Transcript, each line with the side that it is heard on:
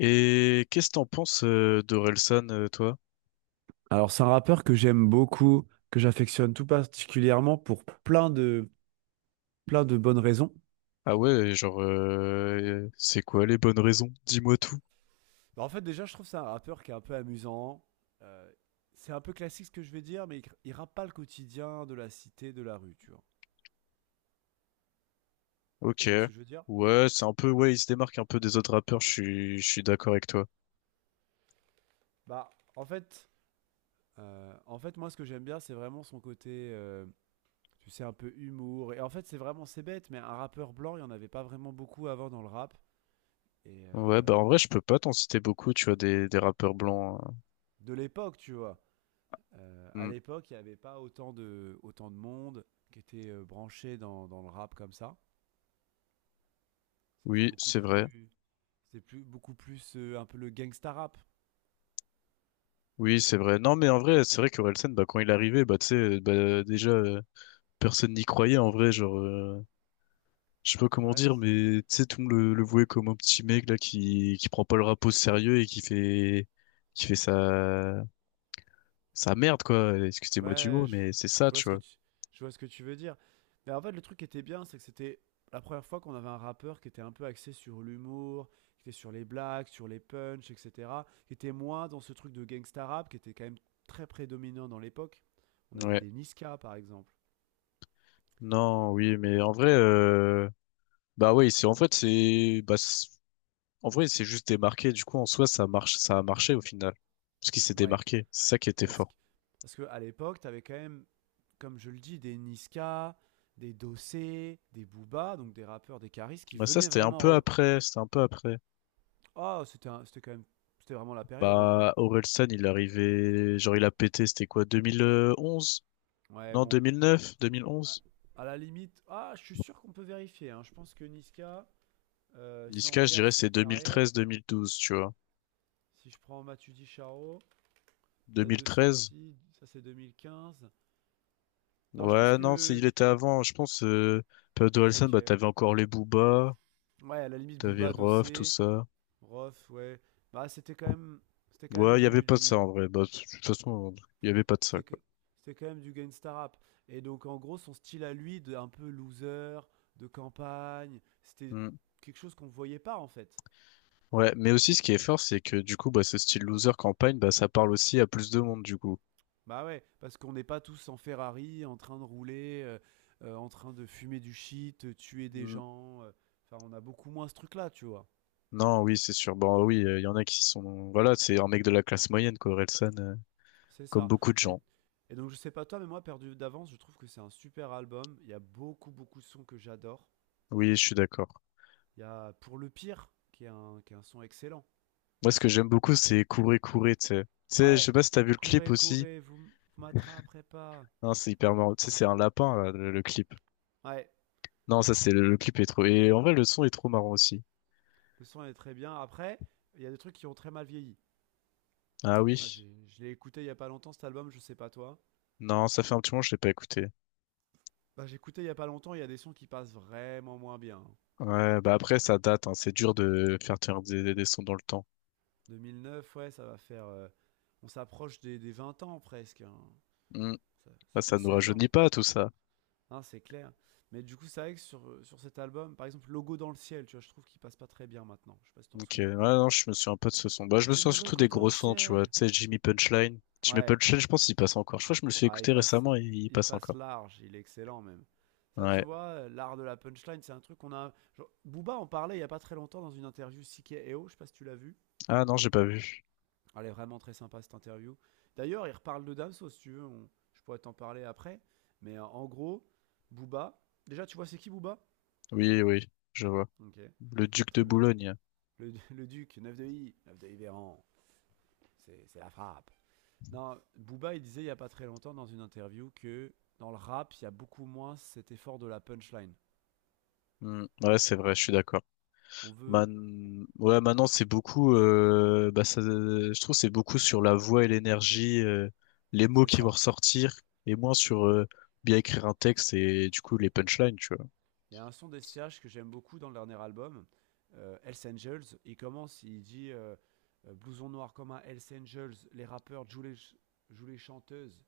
left: Et qu'est-ce que t'en penses d'Orelsan, toi?
right: Alors, c'est un rappeur que j'aime beaucoup, que j'affectionne tout particulièrement pour plein de bonnes raisons.
left: Ah ouais, genre, c'est quoi les bonnes raisons? Dis-moi tout.
right: Bah, en fait, déjà, je trouve que c'est un rappeur qui est un peu amusant. Euh, c'est un peu classique ce que je vais dire, mais il rappe pas le quotidien de la cité, de la rue, tu vois.
left: Ok.
right: Tu vois ce que je veux dire?
left: Ouais, c'est un peu, ouais, il se démarque un peu des autres rappeurs, je suis d'accord avec toi.
right: Bah, en fait, en fait, moi, ce que j'aime bien, c'est vraiment son côté, tu sais, un peu humour. Et en fait, c'est vraiment, c'est bête, mais un rappeur blanc, il y en avait pas vraiment beaucoup avant dans le rap. Et
left: Ouais,
right: euh,
left: bah en vrai, je peux pas t'en citer beaucoup, tu vois, des rappeurs blancs, hein.
right: de l'époque, tu vois. À
left: Hmm.
right: l'époque, il n'y avait pas autant de, autant de monde qui était branché dans le rap comme ça. C'était
left: Oui,
right: beaucoup
left: c'est vrai.
right: plus, c'était plus, beaucoup plus un peu le gangsta rap.
left: Oui, c'est vrai. Non, mais en vrai, c'est vrai qu'Orelsan, bah, quand il est arrivé, bah, tu sais, bah, déjà, personne n'y croyait en vrai. Genre, je sais pas comment
right: Ouais,
left: dire, mais tu sais, tout le monde le voyait comme un petit mec là qui prend pas le rap au sérieux et qui fait sa merde, quoi. Excusez-moi du
right: ouais,
left: mot, mais c'est
right: je
left: ça,
right: vois
left: tu
right: ce que
left: vois.
right: tu, je vois ce que tu veux dire. Mais en fait, le truc qui était bien, c'est que c'était la première fois qu'on avait un rappeur qui était un peu axé sur l'humour, qui était sur les blagues, sur les punchs, etc. Qui était moins dans ce truc de gangsta rap, qui était quand même très prédominant dans l'époque. On avait
left: Ouais.
right: des Niska, par exemple.
left: Non, oui, mais en vrai, bah, oui, en fait, en vrai, c'est juste démarqué. Du coup, en soi, ça marche, ça a marché au final. Parce qu'il s'est
right: Ouais,
left: démarqué. C'est ça qui était
right: Parce que,
left: fort.
right: parce que à l'époque, t'avais quand même, comme je le dis, des Niska, des Dossé, des Booba, donc des rappeurs, des Caris qui
left: Bah, ça,
right: venaient
left: c'était un
right: vraiment.
left: peu après, c'était un peu après.
right: Ah, c'était quand même. C'était vraiment la période en vrai.
left: Bah, Orelsan, il est arrivé, genre il a pété, c'était quoi, 2011?
right: Ouais,
left: Non,
right: bon.
left: 2009,
right: À,
left: 2011?
right: à la limite. Ah, je suis sûr qu'on peut vérifier, hein. Je pense que Niska, si on
left: Niska, je
right: regarde
left: dirais
right: sa
left: c'est
right: carrière,
left: 2013-2012, tu vois.
right: si je prends Matudi Charo, date de
left: 2013?
right: sortie, ça c'est 2015. Non, je pense
left: Ouais, non, c'est
right: que.
left: il était avant, je pense, période Orelsan, bah
right: Ok.
left: t'avais encore les Booba,
right: Ouais, à la limite,
left: t'avais
right: Booba,
left: Rof, tout
right: Dossé.
left: ça.
right: Rof, ouais. Bah, c'était quand même, c'était quand même
left: Ouais, il y avait
right: du,
left: pas de ça
right: du-
left: en vrai, bah de toute façon, il y avait pas de ça,
right: c'était
left: quoi.
right: que- C'était quand même du gangsta rap. Et donc, en gros, son style à lui, de un peu loser, de campagne, c'était
left: Hmm.
right: quelque chose qu'on voyait pas en fait.
left: Ouais, mais aussi ce qui est fort, c'est que du coup, bah ce style loser campagne, bah ça parle aussi à plus de monde, du coup.
right: Bah ouais, parce qu'on n'est pas tous en Ferrari, en train de rouler, en train de fumer du shit, tuer des gens. Enfin, on a beaucoup moins ce truc-là, tu vois.
left: Non, oui, c'est sûr. Bon, oui, il y en a qui sont... Voilà, c'est un mec de la classe moyenne, quoi, Orelsan,
right: C'est
left: comme
right: ça.
left: beaucoup de
right: Et,
left: gens.
right: et donc, je sais pas toi, mais moi, Perdu d'avance, je trouve que c'est un super album. Il y a beaucoup, beaucoup de sons que j'adore.
left: Oui, je suis d'accord.
right: Il y a Pour le pire, qui est un son excellent.
left: Moi, ce que j'aime beaucoup, c'est courir, courir, tu sais. Tu sais, je
right: Ouais,
left: sais pas si t'as vu le clip
right: courez,
left: aussi.
right: courez, vous m'attraperez pas.
left: Hein, c'est hyper marrant. Tu sais, c'est un lapin, là, le clip.
right: Ouais,
left: Non, ça, c'est... Le clip est trop... Et en vrai, le son est trop marrant aussi.
right: le son est très bien. Après, il y a des trucs qui ont très mal vieilli.
left: Ah
right: Moi,
left: oui.
right: je l'ai écouté il y a pas longtemps, cet album, je sais pas toi.
left: Non, ça fait un petit moment que je l'ai pas écouté.
right: Bah, j'ai écouté il y a pas longtemps, il y a des sons qui passent vraiment moins bien.
left: Ouais, bah après, ça date, hein. C'est dur de faire tenir des sons dans le temps.
right: 2009, ouais, ça va faire. On s'approche des 20 ans presque, hein.
left: Hmm.
right: Ça,
left: Bah,
right: ça fait
left: ça nous
right: 16
left: rajeunit
right: ans.
left: pas tout ça.
right: Hein, c'est clair. Mais du coup, c'est vrai que sur cet album, par exemple, Logo dans le ciel, tu vois, je trouve qu'il passe pas très bien maintenant. Je sais pas si t'en
left: Donc,
right: souviens.
left: ouais, non, je me souviens un peu de ce son. Bah, je me
right: J'ai
left: souviens
right: mon
left: surtout
right: logo
left: des
right: dans
left: gros
right: le
left: sons, tu vois.
right: ciel.
left: Tu sais, Jimmy Punchline. Jimmy
right: Ouais,
left: Punchline, je pense qu'il passe encore. Je crois que je me le suis
right: ah,
left: écouté récemment et il
right: il
left: passe
right: passe
left: encore.
right: large, il est excellent même. Ça, tu
left: Ouais.
right: vois, l'art de la punchline, c'est un truc qu'on a, genre, Booba en parlait il y a pas très longtemps dans une interview Sike Eo, je sais pas si tu l'as vu.
left: Ah non, j'ai pas vu.
right: Elle est vraiment très sympa cette interview. D'ailleurs, il reparle de Damso si tu veux, je pourrais t'en parler après. Mais en gros, Booba. Déjà, tu vois, c'est qui Booba?
left: Oui, oui, je vois.
right: Ok,
left: Le Duc de
right: très bien.
left: Boulogne.
right: Le, le Duc, 9 de I Véran, c'est la frappe. Non, Booba, il disait il y a pas très longtemps dans une interview que dans le rap, il y a beaucoup moins cet effort de la punchline.
left: Hmm. Ouais, c'est vrai, je suis d'accord.
right: On veut,
left: Man... Ouais, maintenant, c'est beaucoup. Bah, ça... Je trouve que c'est beaucoup sur la voix et l'énergie, les mots
right: c'est
left: qui vont
right: ça.
left: ressortir, et moins sur bien écrire un texte et du coup les punchlines, tu vois.
right: Il y a un son des CH que j'aime beaucoup dans le dernier album, Hells Angels. Il commence, il dit blouson noir comme un Hells Angels, les rappeurs jouent les, jouent les chanteuses.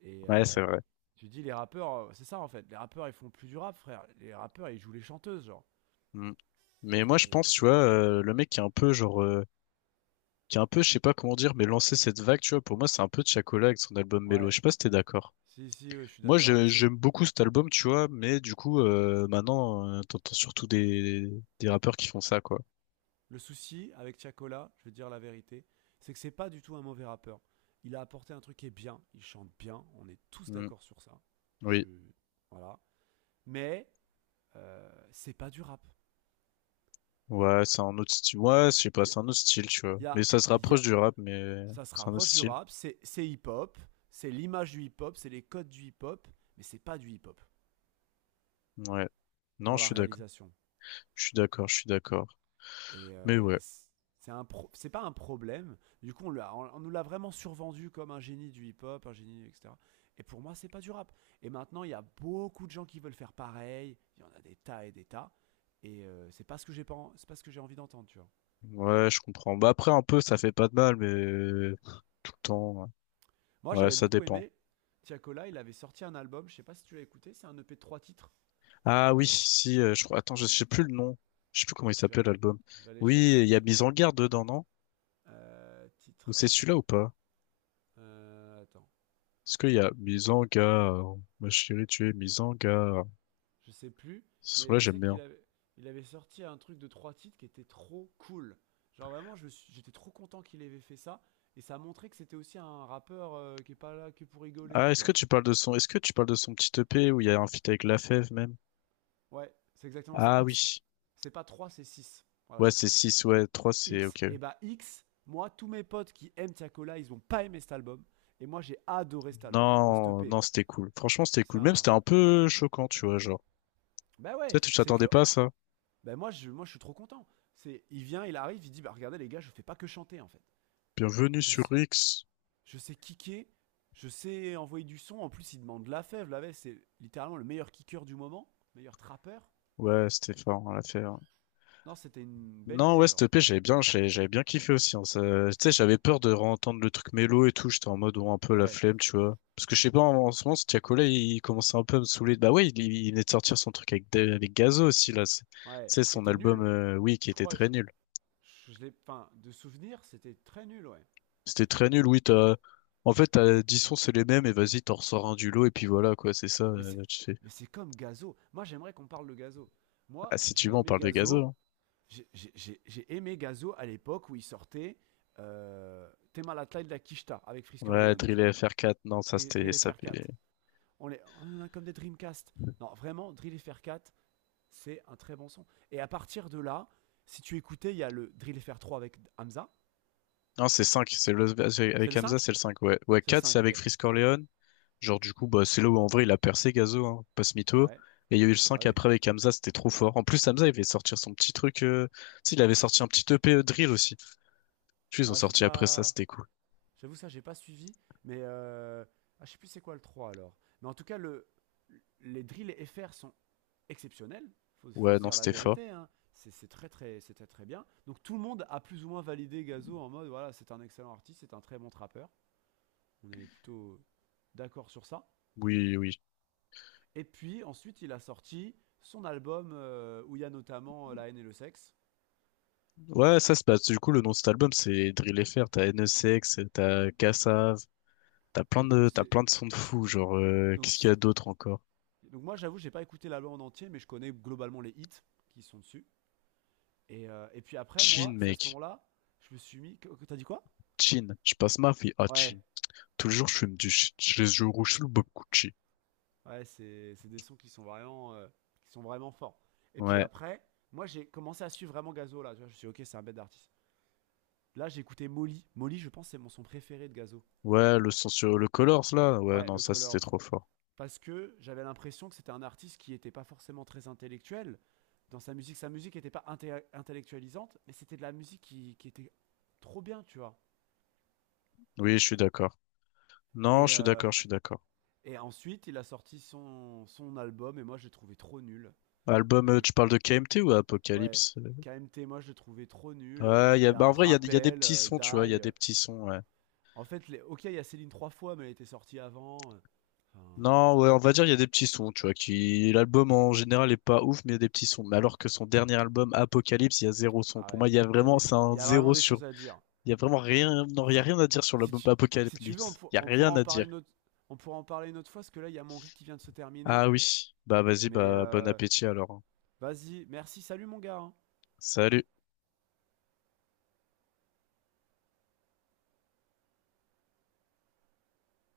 right: Et
left: Ouais, c'est vrai.
right: tu dis, les rappeurs, c'est ça en fait, les rappeurs ils font plus du rap, frère. Les rappeurs ils jouent les chanteuses, genre.
left: Mm. Mais moi, je
right: Et
left: pense, tu vois, le mec qui est un peu, genre, qui est un peu, je sais pas comment dire, mais lancer cette vague, tu vois, pour moi, c'est un peu Tiakola avec son album Mélo. Je
right: ouais,
left: sais pas si t'es d'accord.
right: si, si, ouais, je suis
left: Moi,
right: d'accord. Tu sais,
left: j'aime beaucoup cet album, tu vois, mais du coup, maintenant, t'entends surtout des rappeurs qui font ça, quoi.
right: le souci avec Tiakola, je vais te dire la vérité, c'est que c'est pas du tout un mauvais rappeur. Il a apporté un truc qui est bien, il chante bien, on est tous
left: Mm.
right: d'accord sur ça. Je...
left: Oui.
right: Voilà. Mais c'est pas du rap.
left: Ouais, c'est un autre style. Ouais, je sais pas,
right: Il y
left: c'est un autre style, tu vois. Mais
right: a,
left: ça se
right: il y
left: rapproche
right: a-
left: du rap, mais
right: Ça se
left: c'est un autre
right: rapproche du
left: style.
right: rap, c'est hip-hop, c'est l'image du hip-hop, c'est les codes du hip-hop, mais c'est pas du hip-hop
left: Ouais. Non,
right: dans
left: je
right: la
left: suis d'accord.
right: réalisation.
left: Je suis d'accord, je suis d'accord.
right: Et,
left: Mais ouais.
right: c'est un c'est pas un problème. Du coup, nous l'a vraiment survendu comme un génie du hip-hop, un génie, etc. Et pour moi, c'est pas du rap. Et maintenant, il y a beaucoup de gens qui veulent faire pareil. Il y en a des tas. Et c'est pas ce que j'ai pas, en- c'est pas ce que j'ai envie d'entendre, tu vois.
left: Ouais, je comprends. Bah après, un peu, ça fait pas de mal, mais tout le temps.
right: Moi,
left: Ouais,
right: j'avais
left: ça
right: beaucoup
left: dépend.
right: aimé. Tiakola, il avait sorti un album. Je sais pas si tu l'as écouté. C'est un EP de trois titres.
left: Ah oui,
right: Euh,
left: si, je crois. Attends, je sais plus le nom. Je sais plus comment il
right: je
left: s'appelle l'album.
right: je vais aller
left: Oui, il
right: chercher.
left: y a Mise en garde dedans, non? Ou c'est
right: Titre.
left: celui-là ou pas?
right: Attends.
left: Est-ce qu'il y a Mise en garde? Ma chérie, tu es mise en garde.
right: Je sais plus,
left: Ce
right: mais
left: son-là,
right: je
left: j'aime
right: sais qu'
left: bien.
right: il avait sorti un truc de trois titres qui était trop cool. Genre vraiment, j'étais trop content qu'il avait fait ça. Et ça a montré que c'était aussi un rappeur qui est pas là que pour rigoler,
left: Ah,
right: tu vois.
left: est-ce que tu parles de son petit EP où il y a un feat avec Lafèvre même?
right: Ouais, c'est exactement, c'est
left: Ah
right: X.
left: oui.
right: C'est pas 3, c'est 6. Voilà,
left: Ouais,
right: c'est
left: c'est
right: ça.
left: six ouais, trois c'est
right: X.
left: ok.
right: Et bah X, moi, tous mes potes qui aiment Tiakola, ils ont pas aimé cet album. Et moi, j'ai adoré cet album. Enfin, cette E
left: Non,
right: P.
left: non, c'était cool. Franchement, c'était
right: C'est
left: cool. Même,
right: un...
left: c'était un peu choquant, tu vois, genre.
right: Bah
left: Tu sais,
right: ouais,
left: tu
right: c'est
left: t'attendais
right: que...
left: pas à ça.
right: Bah moi, je suis trop content. C'est, il vient, il arrive, il dit, bah regardez les gars, je fais pas que chanter, en fait.
left: Bienvenue
right: Je
left: sur X.
right: Je sais kicker, je sais envoyer du son. En plus, il demande la fève. La fève, c'est littéralement le meilleur kicker du moment, meilleur trappeur.
left: Ouais, c'était fort, on l'a fait.
right: Non, c'était une belle
left: Non,
right: idée,
left: ouais, cette
right: genre.
left: EP, j'avais bien, j'avais bien kiffé aussi, hein. Tu sais, j'avais peur de réentendre le truc mélo et tout. J'étais en mode, ouais, un peu la
right: Ouais,
left: flemme, tu vois. Parce que je sais pas, en ce moment, ce Tiakola, commençait un peu à me saouler. Bah ouais, il venait de sortir son truc avec, avec Gazo aussi, là. Tu
right: ouais,
left: sais,
right: qui
left: son
right: était
left: album,
right: nul.
left: oui, qui
right: Je
left: était
right: crois, je,
left: très nul.
right: je je, l'ai, enfin, de souvenir, c'était très nul, ouais.
left: C'était très nul, oui, t'as... En fait, t'as 10 sons, c'est les mêmes, et vas-y, t'en ressors un du lot, et puis voilà, quoi, c'est ça,
right: Mais c'est,
left: tu sais.
right: mais c'est comme Gazo. Moi, j'aimerais qu'on parle de Gazo.
left: Ah,
right: Moi,
left: si tu
right: j'ai
left: veux, on
right: aimé
left: parle de Gazo,
right: Gazo.
left: hein.
right: J'ai aimé Gazo à l'époque où il sortait Tema la taille de la Kishta avec Frisker
left: Ouais,
right: Leon, tu
left: Drill
right: vois.
left: et FR4, non, ça, c'était...
right: Drill
left: Ça...
right: FR4. On en a comme des Dreamcast. Non, vraiment, Drill FR 4, c'est un très bon son. Et à partir de là, si tu écoutais, il y a le Drill FR 3 avec Hamza.
left: Non, c'est 5 c'est le...
right: C'est
left: avec
right: le
left: Hamza,
right: 5.
left: c'est le 5 ouais. Ouais,
right: C'est le
left: 4
right: 5,
left: c'est avec
right: ok.
left: Freeze Corleone. Genre, du coup, bah, c'est là où en vrai il a percé Gazo, hein, pas ce mytho.
right: Ouais,
left: Et il y a eu le
right: bah
left: cinq
right: oui.
left: après avec Hamza, c'était trop fort. En plus, Hamza, il avait sortir son petit truc. Tu sais, il avait sorti un petit EP drill aussi. Tu sais, ils ont
right: Ah, j'ai
left: sorti après ça,
right: pas.
left: c'était cool.
right: J'avoue, ça, j'ai pas suivi. Mais ah, je sais plus c'est quoi le 3 alors. Mais en tout cas, les drills FR sont exceptionnels. Faut
left: Ouais,
right: se
left: non,
right: dire la
left: c'était fort.
right: vérité, hein. C'est très, très, c'est très, très bien. Donc tout le monde a plus ou moins validé Gazo en mode voilà, c'est un excellent artiste, c'est un très bon trappeur. On est plutôt d'accord sur ça.
left: Oui, oui.
right: Et puis ensuite, il a sorti son album où il y a notamment La haine et le sexe.
left: Ouais, ça, c'est bah, du coup, le nom de cet album, c'est Drill FR. T'as NSX, t'as Kassav,
right: Donc,
left: t'as
right: c'est,
left: plein de, sons de fou. Genre,
right: donc,
left: qu'est-ce qu'il y
right: si-
left: a d'autre encore?
right: Donc moi, j'avoue, j'ai pas écouté l'album en entier, mais je connais globalement les hits qui sont dessus. Et puis après, moi,
left: Chin,
right: c'est à ce
left: mec.
right: moment-là, je me suis mis. T'as dit quoi?
left: Chin. Je passe ma vie à Chin.
right: Ouais,
left: Tout le jour, je fume du shit. Je les yeux rouges sous le Bob Gucci.
right: ouais, c'est des sons qui sont vraiment forts. Et puis
left: Ouais.
right: après, moi, j'ai commencé à suivre vraiment Gazo là. Tu vois, je me suis dit, ok, c'est un bête d'artiste. Là, j'ai écouté Molly. Molly, je pense, c'est mon son préféré de Gazo.
left: Ouais, le son sur le Colors, là. Ouais,
right: Ouais,
left: non,
right: le
left: ça, c'était
right: Colors.
left: trop fort.
right: Parce que j'avais l'impression que c'était un artiste qui n'était pas forcément très intellectuel dans sa musique. Sa musique n'était pas intellectualisante, mais c'était de la musique qui était trop bien, tu vois.
left: Oui, je suis d'accord. Non,
right: Et,
left: je suis
right: euh,
left: d'accord, je suis d'accord.
right: et ensuite, il a sorti son album et moi, je l'ai trouvé trop nul.
left: Album,
right: Euh, le,
left: tu parles de KMT ou
right: ouais,
left: Apocalypse?
right: KMT, moi, je l'ai trouvé trop nul.
left: Ouais, il y a,
right: Il y a
left: bah en vrai, il y a des
right: Rappel,
left: petits sons, tu vois, il y a
right: Die.
left: des
right: euh.
left: petits sons, ouais.
right: En fait, les, ok, il y a Céline trois fois, mais elle était sortie avant. Enfin,
left: Non, ouais, on va dire il y a des petits sons, tu vois, qui l'album en général est pas ouf, mais il y a des petits sons. Mais alors que son dernier album, Apocalypse, il y a zéro son.
right: ah
left: Pour moi,
right: ouais,
left: il y a vraiment, c'est
right: il
left: un
right: y a vraiment
left: zéro
right: des
left: sur.
right: choses à dire.
left: Il y a vraiment rien, non, il y a rien à dire sur
right: Si
left: l'album
right: tu, si tu veux,
left: Apocalypse. Il y a rien à dire.
right: on pourra en parler une autre fois, parce que là, il y a mon riz qui vient de se terminer.
left: Ah oui, bah vas-y,
right: Mais
left: bah bon appétit alors, hein.
right: vas-y, merci, salut mon gars, hein.
left: Salut.